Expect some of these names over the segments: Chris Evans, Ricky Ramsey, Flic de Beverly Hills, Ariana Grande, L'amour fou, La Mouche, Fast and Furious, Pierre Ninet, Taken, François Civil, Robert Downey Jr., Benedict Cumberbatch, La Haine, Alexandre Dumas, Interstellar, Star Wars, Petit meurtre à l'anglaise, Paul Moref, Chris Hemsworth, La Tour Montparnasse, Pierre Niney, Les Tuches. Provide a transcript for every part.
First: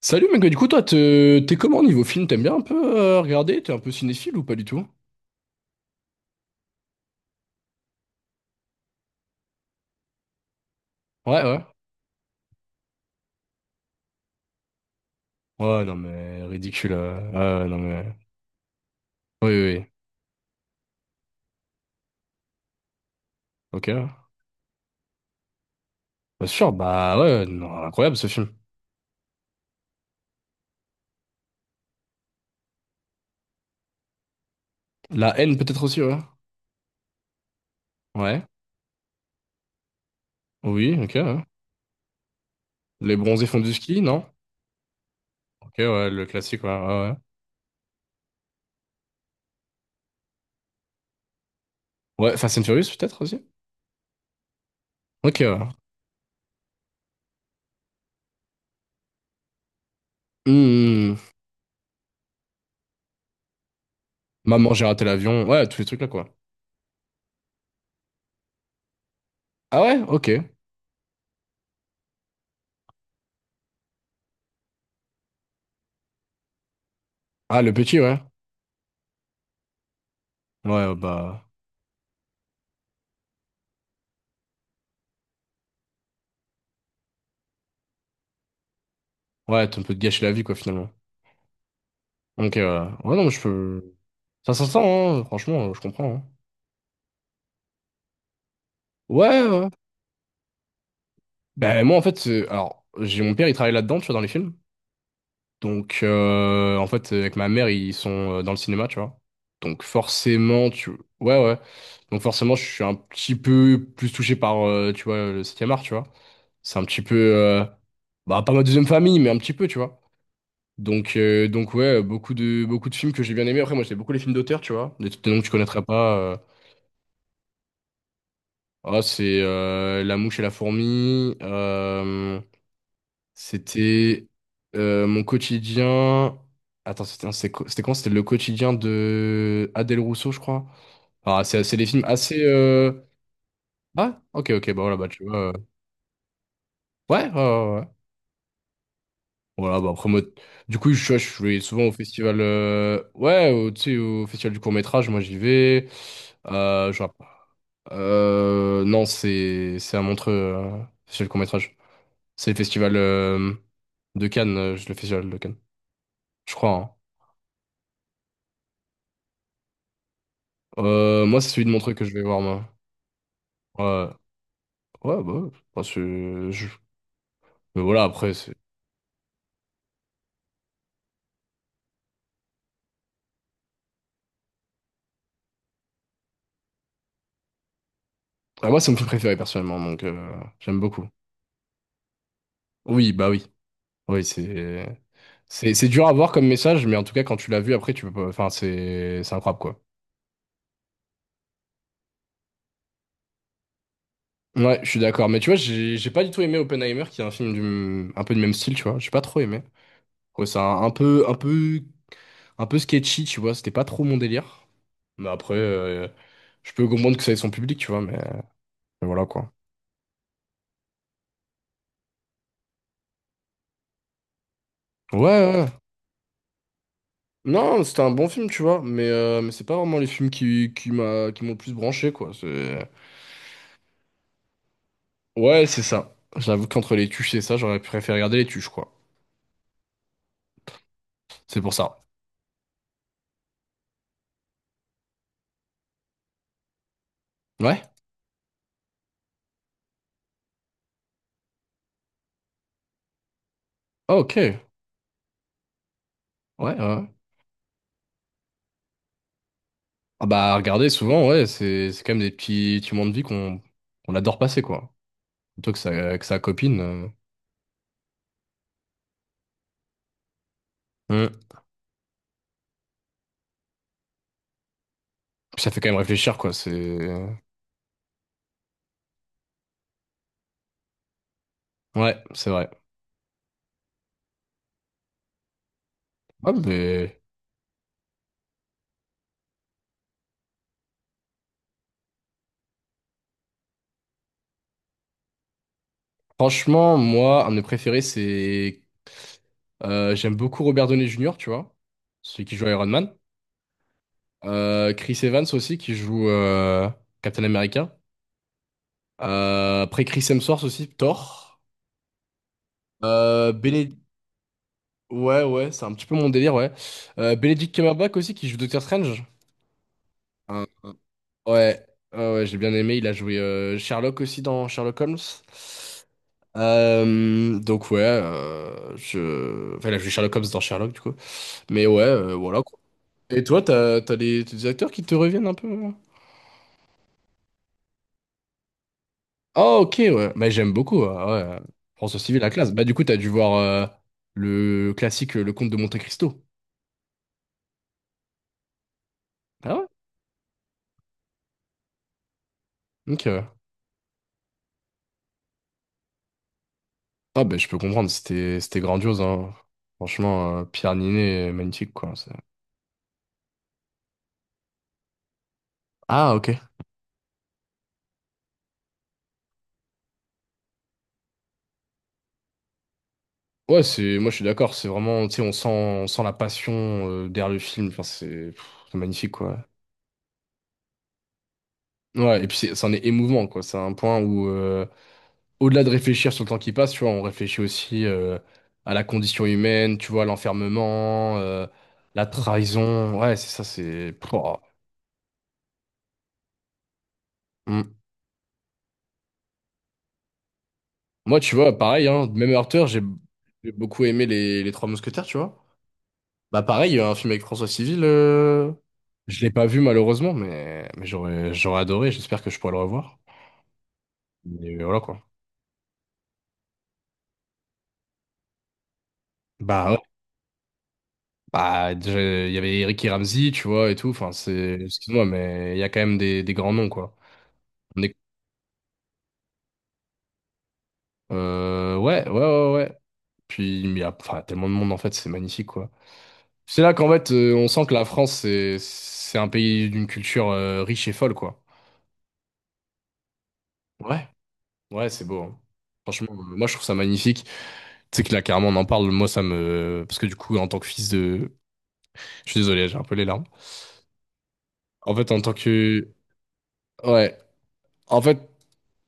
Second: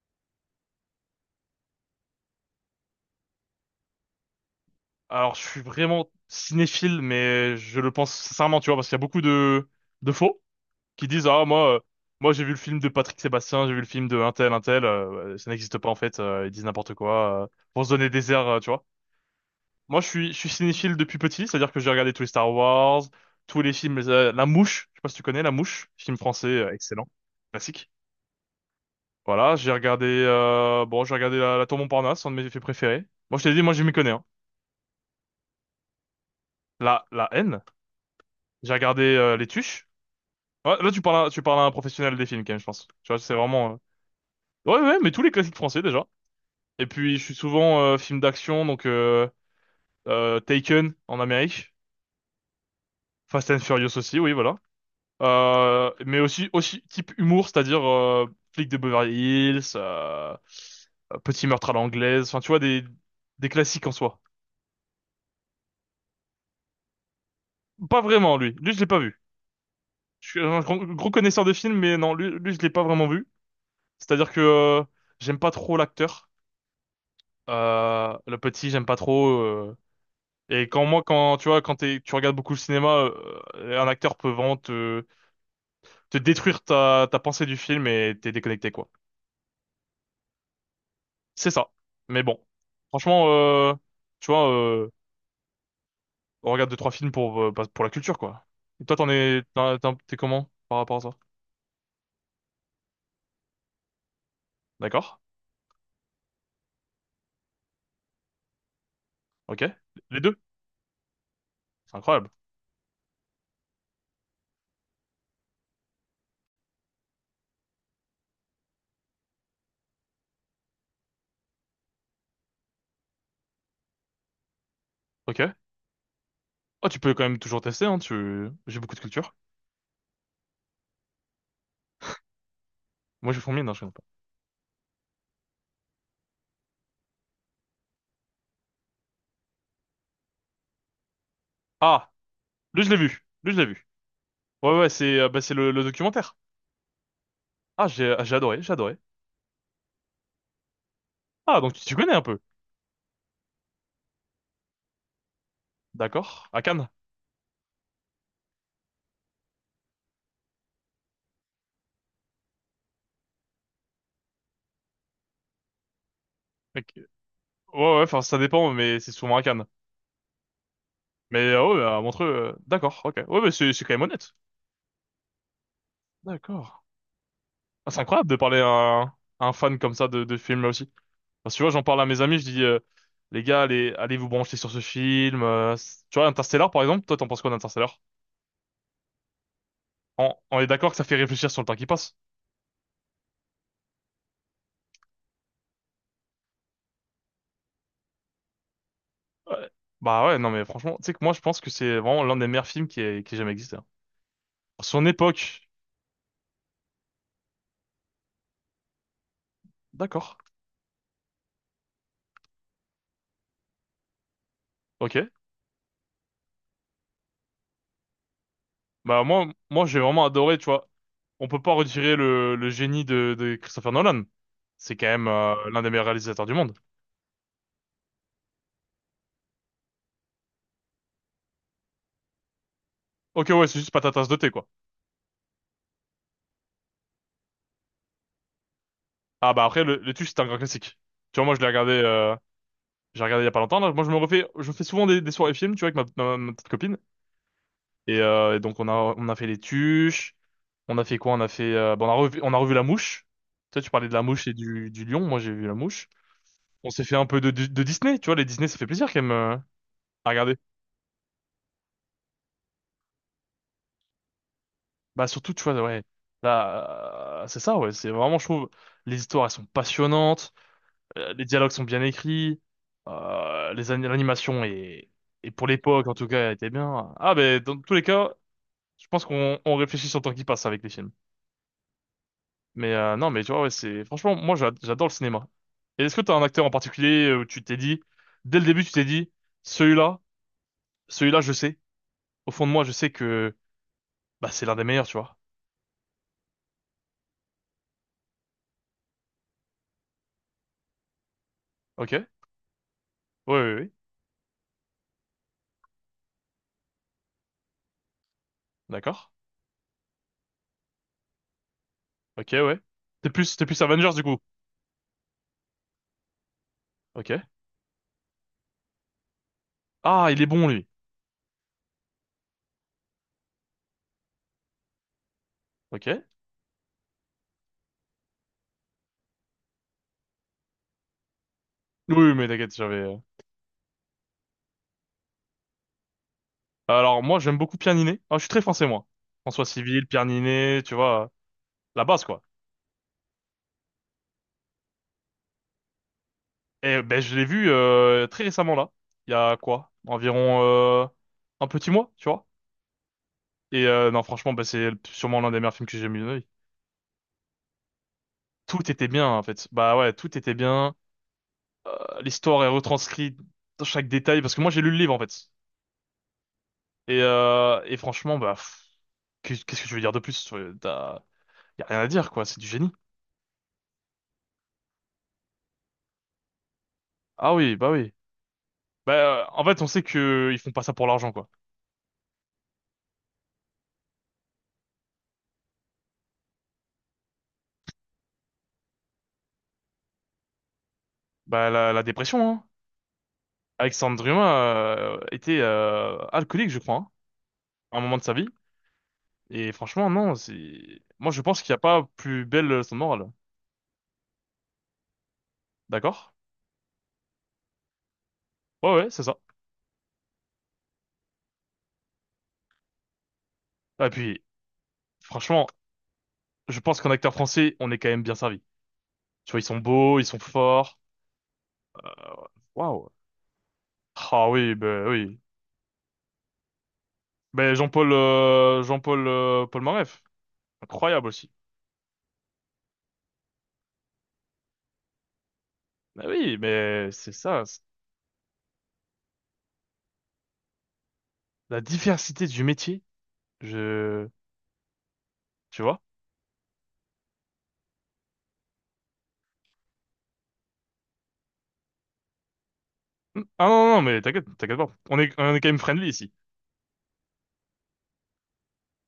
Salut mec, du coup toi t'es comment niveau film? T'aimes bien un peu regarder? T'es un peu cinéphile ou pas du tout? Alors, je suis vraiment cinéphile, mais je le pense sincèrement, tu vois, parce qu'il y a beaucoup de faux qui disent, Ouais, ah, ouais. moi, j'ai vu le film de Patrick Sébastien, j'ai vu le film de un tel, ouais, ça n'existe Ouais, pas, en non fait, mais ils disent ridicule. n'importe quoi, Ouais, ouais, non pour se donner mais. des airs, tu vois. Oui, oui, oui. Moi, je suis cinéphile depuis petit, c'est-à-dire que j'ai regardé tous les Star Wars, tous les Ok. films, La Mouche, je sais pas si tu connais La Mouche, film Bien français, sûr, excellent, bah ouais, non, classique. incroyable ce film. Voilà, j'ai regardé, bon, j'ai regardé la Tour Montparnasse, un de mes films préférés. Moi, je t'ai dit, moi, je m'y connais, hein. La haine peut-être aussi, ouais. La haine. Ouais. J'ai regardé Les Tuches. Ouais, là, Oui, tu ok, parles à, tu ouais. parles à un professionnel des films, quand même, je pense. Tu Les vois, c'est bronzés font vraiment. du ski, non? Ouais, ouais, mais tous les classiques Ok, français, déjà. ouais, le classique, ouais. Et Ouais, ouais, puis, je suis souvent film d'action, donc Taken, en Amérique. ouais, Fast and Furious peut-être aussi? Fast and Furious aussi, oui, voilà. Ok, ouais. Mais aussi, aussi type humour, c'est-à-dire Flic de Beverly Hills, Hmm. Petit meurtre à l'anglaise, enfin, tu vois, des classiques en soi. Maman, j'ai raté l'avion. Ouais, tous les trucs là quoi. Pas vraiment, lui. Lui, je l'ai pas vu. Ah ouais, Je ok. suis un gros, gros connaisseur de films, mais non, lui je l'ai pas vraiment vu. C'est-à-dire que j'aime pas trop l'acteur. Ah le petit, ouais. Le petit, j'aime pas trop. Et Ouais, quand bah. tu vois, tu regardes beaucoup le cinéma, un acteur peut vraiment te détruire ta pensée du film et t'es déconnecté, quoi. Ouais, t'as un peu de gâcher la vie quoi finalement. C'est ça. Mais bon, Donc, ouais, non, franchement, mais je peux. tu vois, Ça s'entend, hein, franchement, je comprends, hein. on regarde deux trois films pour bah, pour la culture, quoi. Et toi, t'en es, Ouais, ouais. t'en- t'en- t'es comment par rapport à ça? Ben, moi, en fait, alors, j'ai mon père, il travaille là-dedans, tu vois, dans les films. D'accord. Donc, en fait, avec ma mère, ils sont dans le cinéma, tu vois. Ok. Donc, Les deux. forcément, tu. Ouais, ouais. C'est Donc, incroyable. forcément, je suis un petit peu plus touché par, tu vois, le 7e art, tu vois. C'est un petit peu. Bah, pas ma deuxième famille, mais un petit peu, tu vois. Donc ouais, beaucoup de films que j'ai bien aimés. Après, moi, j'ai beaucoup les films d'auteur, tu vois. Des noms que tu Ok. connaîtrais pas. Oh, tu peux quand même toujours tester, hein. J'ai beaucoup de Oh culture. c'est La mouche et la fourmi. Moi, je fourmille, non, je connais pas. C'était mon quotidien. Attends, c'était quoi? C'était quand? C'était le quotidien de Adèle Rousseau, je crois. Ah, c'est des films Ah, assez. lui, je l'ai vu. Lui, je l'ai vu. Ah, ok, ok, Ouais, bah ouais, voilà, bah c'est, tu vois. bah, c'est le documentaire. Ouais, ouais, ouais, ouais. Ah, j'ai adoré, j'ai adoré. Voilà, bah après, moi, du coup, je Ah, vais donc tu souvent au tu connais un peu. festival. Ouais, au, tu sais, au festival du court-métrage, moi j'y vais. D'accord. À Cannes. Je vois pas. Non, c'est à Montreux, festival du court-métrage. C'est le festival de Cannes, le festival de Cannes, je Ok. crois, Ouais, ouais, enfin, ça dépend, mais c'est souvent à Cannes. hein. Euh, Mais moi, c'est celui de ouais, Montreux à que je vais Montreux, voir, moi. d'accord, ok. Ouais, mais c'est quand même Ouais, honnête. ouais, bah, ouais. Enfin. D'accord. Mais Ah, c'est voilà, incroyable après, de c'est. parler à un fan comme ça de film là aussi. Parce que tu vois, j'en parle à mes amis, je dis, les gars, allez, allez vous brancher sur ce film. Tu vois, Interstellar, par exemple, toi, t'en penses quoi d'Interstellar? Ah, moi, c'est mon film préféré, personnellement, donc On est j'aime d'accord que ça beaucoup. fait réfléchir sur le temps qui passe. Oui, bah oui. Oui, c'est. C'est dur à voir comme message, mais en tout cas, quand tu l'as vu, après, tu peux pas. Enfin, c'est incroyable, Ouais. quoi. Bah ouais, non, mais franchement, tu sais que moi, je pense que c'est vraiment l'un des meilleurs films qui ait jamais existé, hein. Ouais, Pour je suis son d'accord. Mais tu vois, époque. j'ai pas du tout aimé Oppenheimer, qui est un film du, un peu du même style, tu vois. J'ai pas trop aimé. D'accord. Ouais, c'est un peu sketchy, tu vois, c'était pas trop mon délire. Ok. Mais après, je peux comprendre que ça ait son public, tu vois, mais Bah voilà moi, quoi. moi j'ai vraiment adoré, tu vois. On peut pas retirer le génie de Christopher Nolan. C'est quand Ouais, même ouais. l'un des meilleurs réalisateurs du monde. Non, c'était un bon film, tu vois, mais c'est pas vraiment les films qui m'ont le plus branché, quoi. C'est. Ok, ouais, c'est juste pas ta tasse de thé, quoi. Ouais, c'est ça. J'avoue qu'entre les tuches et ça, j'aurais préféré regarder les tuches, quoi. Ah bah après, le Tuche, c'est un grand classique. Tu vois, moi je C'est l'ai pour regardé, ça. J'ai regardé il y a pas longtemps là. Moi je me refais, je fais souvent des soirées films, tu vois, avec ma petite copine. Ouais? Et donc on a fait les Tuches, on a fait quoi? On a fait, bah, on a revu La Mouche. Tu sais, tu parlais de Ah, La ok. Mouche et Ouais, du Lion, moi j'ai vu La Mouche. ouais, On s'est ouais. fait un peu de, de Disney, tu vois, les Disney, ça fait plaisir quand même Ah à regarder. bah, regarder, souvent, ouais, c'est quand même des petits moments de vie qu'on adore passer, quoi. Bah surtout, tu Surtout que vois, ouais, ça, que sa copine. Là, c'est ça, ouais, c'est vraiment, je trouve, les histoires, elles sont passionnantes, Hum. les dialogues sont bien écrits, l'animation est, et Puis pour ça fait quand même l'époque, en tout réfléchir, cas, quoi. elle était bien. Ah, C'est. ben, dans tous les cas, je pense qu'on on réfléchit sur le temps qui passe avec les films. Ouais, c'est vrai. Mais non, mais tu vois, ouais, c'est, franchement, moi, j'adore le cinéma. Et est-ce que t'as un Ah, acteur en ben, particulier où tu t'es dit, dès le début, tu t'es dit, celui-là, celui-là, je sais, au fond de moi, je sais que, bah, c'est l'un des meilleurs, tu vois. franchement, moi, un de mes préférés, c'est. J'aime beaucoup Robert Downey Jr., tu vois, Ok? Ouais. celui qui joue Iron Man. Oui, oui, oui, Chris Evans aussi, qui joue Captain America. d'accord. Après, Chris Hemsworth aussi, Thor. Ok, ouais. T'es Euh, plus, t'es plus Béné- Avengers du coup. Ouais, ouais, c'est un petit peu mon délire, ouais. Ok. Benedict Cumberbatch aussi, qui joue Doctor Strange. Ah, il est Un- bon lui. un- Ouais, ouais, ouais, j'ai bien aimé. Il a joué Sherlock aussi dans Sherlock Holmes. Ok. Donc ouais, je. Enfin, là, je suis Sherlock Holmes dans Sherlock, du coup. Mais ouais, Oui, oui, mais voilà, t'inquiète, quoi. j'avais. Et toi, t'as, t'as des acteurs qui te reviennent un peu, hein? Alors moi, j'aime beaucoup Pierre Ninet. Ah, je suis très français moi. François Ah, ok, Civil, Pierre ouais. Mais j'aime Ninet, tu beaucoup, vois, ouais. la François base quoi. Civil, la classe. Bah, du coup, t'as dû voir le classique Le Comte de Monte-Cristo. Et ben je l'ai vu très récemment là. Il y a Ah ouais? quoi? Environ un petit mois, tu vois. Ok, ouais. Et non, franchement, bah, c'est sûrement l'un des meilleurs films que j'ai mis de ma vie. Ah, bah, je peux comprendre, c'était Tout était grandiose, bien en hein. fait. Bah ouais, tout était Franchement, bien. Pierre Niney, magnifique, quoi. L'histoire est retranscrite dans chaque détail parce que moi j'ai lu le livre en fait. Ah, ok. Et franchement, bah, pff, qu'est- qu'est-ce que je veux dire de plus? Y a rien à dire, quoi. C'est du génie. Ouais, c'est, moi, je suis d'accord, c'est vraiment, tu sais, on sent, la passion derrière Ah le film. Enfin, oui. c'est Bah, magnifique, en quoi. fait, on sait que ils font pas ça pour l'argent, quoi. Ouais, et puis c'en est émouvant, quoi. C'est un point où, au-delà de réfléchir sur le temps qui passe, tu vois, on réfléchit aussi à la condition humaine, tu vois, à l'enfermement, Bah, la la dépression, hein. trahison. Ouais, c'est ça, c'est. Alexandre Pouah. Dumas était alcoolique, je crois, hein, Mm. à un moment de sa vie. Et franchement, non, c'est. Moi, je Moi, tu pense qu'il n'y vois, a pareil, pas hein, plus même belle Arthur leçon de j'ai morale. j'ai beaucoup aimé les Trois Mousquetaires, tu vois. D'accord? Bah, pareil, il y a un film avec François Civil, Ouais, ouais, c'est ça. je l'ai pas vu malheureusement, mais j'aurais adoré, j'espère que je pourrai le revoir. Ah, et puis, Mais voilà, quoi. franchement, je pense qu'en acteur français, on est quand même bien servi. Tu vois, ils sont Bah, ouais. beaux, ils sont forts. Bah, déjà, Euh, il y avait Waouh. Ricky Ramsey, tu vois, et tout. Enfin, Ah oui, c'est, bah excuse-moi, oui. mais il y a quand même des grands noms, quoi. Ben On Jean-Paul est. Jean-Paul Paul Moref. Incroyable aussi. Ouais, ouais, ouais, ouais. Puis, il y a enfin, tellement de monde, en fait, c'est magnifique, quoi. Ben oui, C'est là qu'en mais c'est fait, ça, on sent que la France, c'est un pays d'une culture riche et folle, quoi. la diversité du métier. Je Ouais, ouais, c'est beau, hein. Tu vois? Franchement, moi, je trouve ça magnifique. Tu sais que là, carrément, on en parle. Moi, ça me. Parce que du coup, en tant que fils de. Je suis désolé, j'ai un peu les Hmm. larmes. Ah non non non, mais t'inquiète, t'inquiète pas. En On fait, est en tant on est quand même friendly que. ici. Ouais. En fait.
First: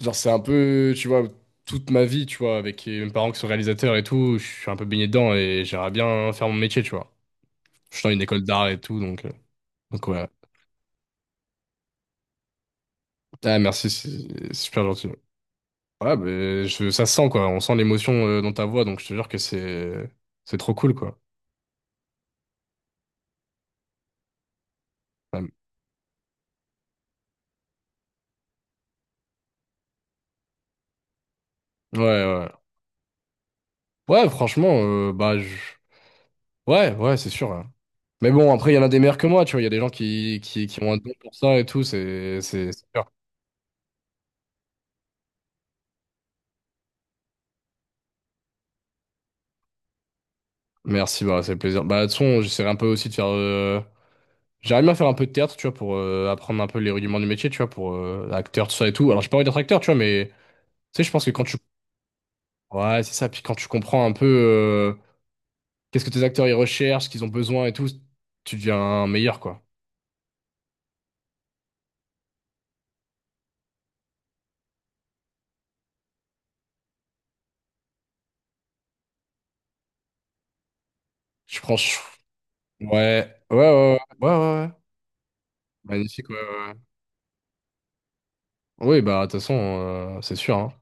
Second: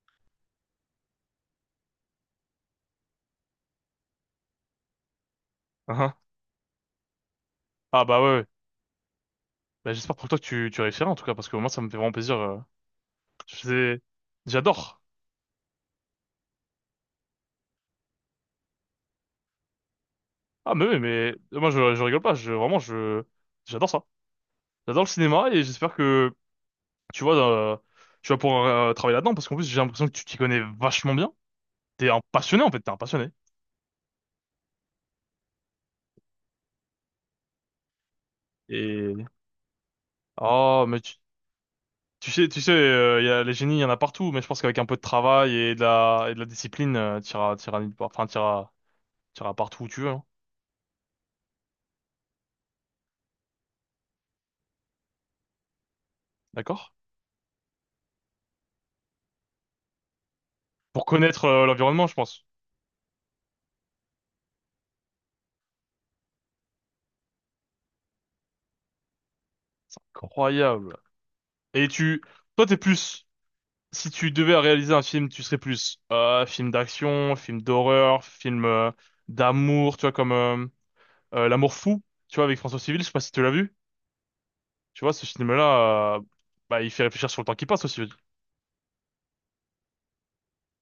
Genre, c'est un peu, tu vois, toute ma vie, tu vois, avec mes parents qui sont réalisateurs et tout, je suis un peu baigné dedans et j'aimerais Ah ah. bien faire mon métier, tu vois. Je Ah, suis dans bah une ouais, école ouais. d'art et tout, Ben, donc j'espère ouais. pour toi que tu réussiras en tout cas parce que moi ça me fait vraiment plaisir. Je Ah, merci, sais- c'est super J'adore. gentil. Ouais, mais ça se sent, quoi. On sent l'émotion dans ta voix, donc je te jure que c'est trop Ah mais cool, oui, quoi. mais moi je rigole pas, je vraiment je j'adore ça. J'adore le cinéma Ouais, et j'espère que tu vois tu vas pouvoir travailler là-dedans parce qu'en plus j'ai l'impression que tu t'y connais vachement bien. ouais. T'es un Ouais, passionné en fait, t'es un passionné. ouais, franchement, bah, ouais, ouais, c'est sûr, hein. Mais bon, après, il y en a des Et meilleurs que moi, tu vois. Il y a des gens qui oh, ont un mais don tu, pour ça et tout, c'est tu sais, c'est c'est sûr. Il y a les génies, il y en a partout. Mais je pense qu'avec un peu de travail et de la discipline, t'iras nulle part. Enfin, t'iras partout où tu veux, hein. Merci, bah, c'est plaisir. Bah, de toute façon, j'essaierai un peu aussi de faire. J'aimerais bien faire un peu de théâtre, tu vois, pour apprendre un peu D'accord? les rudiments du métier, tu vois, pour acteur, tout ça et tout. Alors, j'ai pas envie d'être acteur, tu vois, mais tu Pour sais, je pense que connaître quand tu. L'environnement, je pense. Ouais, c'est ça. Puis quand tu comprends un peu qu'est-ce que tes acteurs ils recherchent, ce qu'ils ont besoin et tout, tu deviens meilleur, quoi. C'est incroyable. Et toi, t'es plus. Si tu devais réaliser un film, tu serais plus film d'action, film d'horreur, film d'amour. Tu vois comme Je L'amour prends. Fou. Tu vois avec François Civil. Je sais pas si Ouais, tu l'as ouais, ouais, vu. ouais, ouais, ouais, ouais. Tu vois ce film-là, Magnifique, ouais, ouais, ouais. bah, il fait réfléchir sur le temps qui passe aussi. Oui, bah, de toute façon, c'est sûr, hein.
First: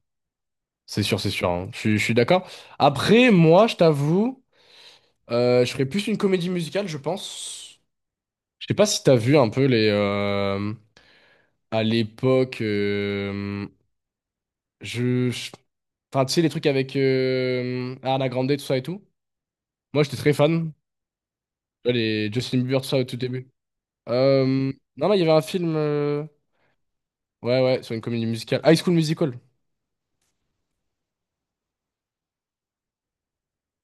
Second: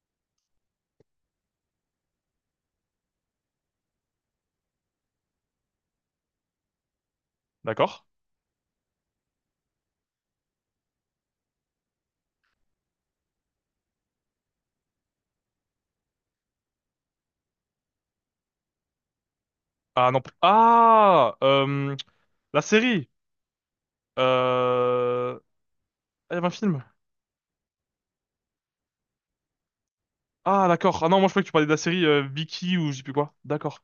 C'est sûr, hein. Je suis d'accord. Après, moi, je t'avoue, je ferais plus une comédie musicale, je pense. D'accord? Je sais pas si t'as vu un peu les. À l'époque, je, je- Enfin, tu sais, les trucs avec Ariana Grande, tout ça et tout. Moi, Ah j'étais non. p- très fan. Tu Ah vois, Les Justin La Bieber, tout ça, au série tout début. Non, non, il y avait euh... un film. Ah, il y avait un film. Ouais, ouais, sur une comédie musicale. High School Musical. Ah d'accord. Ah non, moi je croyais que tu parlais de la série Vicky ou je sais plus quoi. D'accord.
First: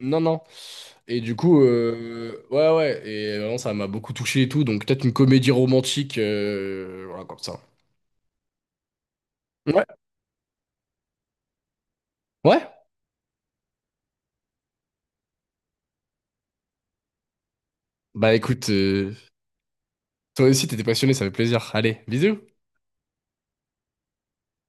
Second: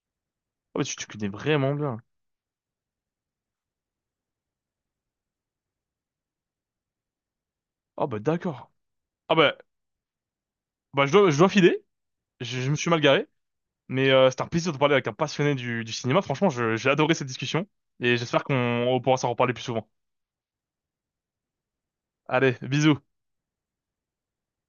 Non, non. Ah bah tu Et connais du coup, vraiment bien. Ouais, ouais. Et vraiment, ça m'a beaucoup touché et tout. Donc, peut-être une comédie romantique. Voilà, comme ça. Ah bah d'accord. Ah bah, Ouais. bah je dois filer. Je, Ouais. je me suis mal garé. Mais c'était un plaisir de parler avec un passionné du cinéma. Franchement, j'ai adoré cette discussion. Et Bah, j'espère qu'on écoute, on pourra s'en reparler plus souvent. toi aussi, t'étais passionné, ça fait plaisir. Allez, bisous. Allez, bisous.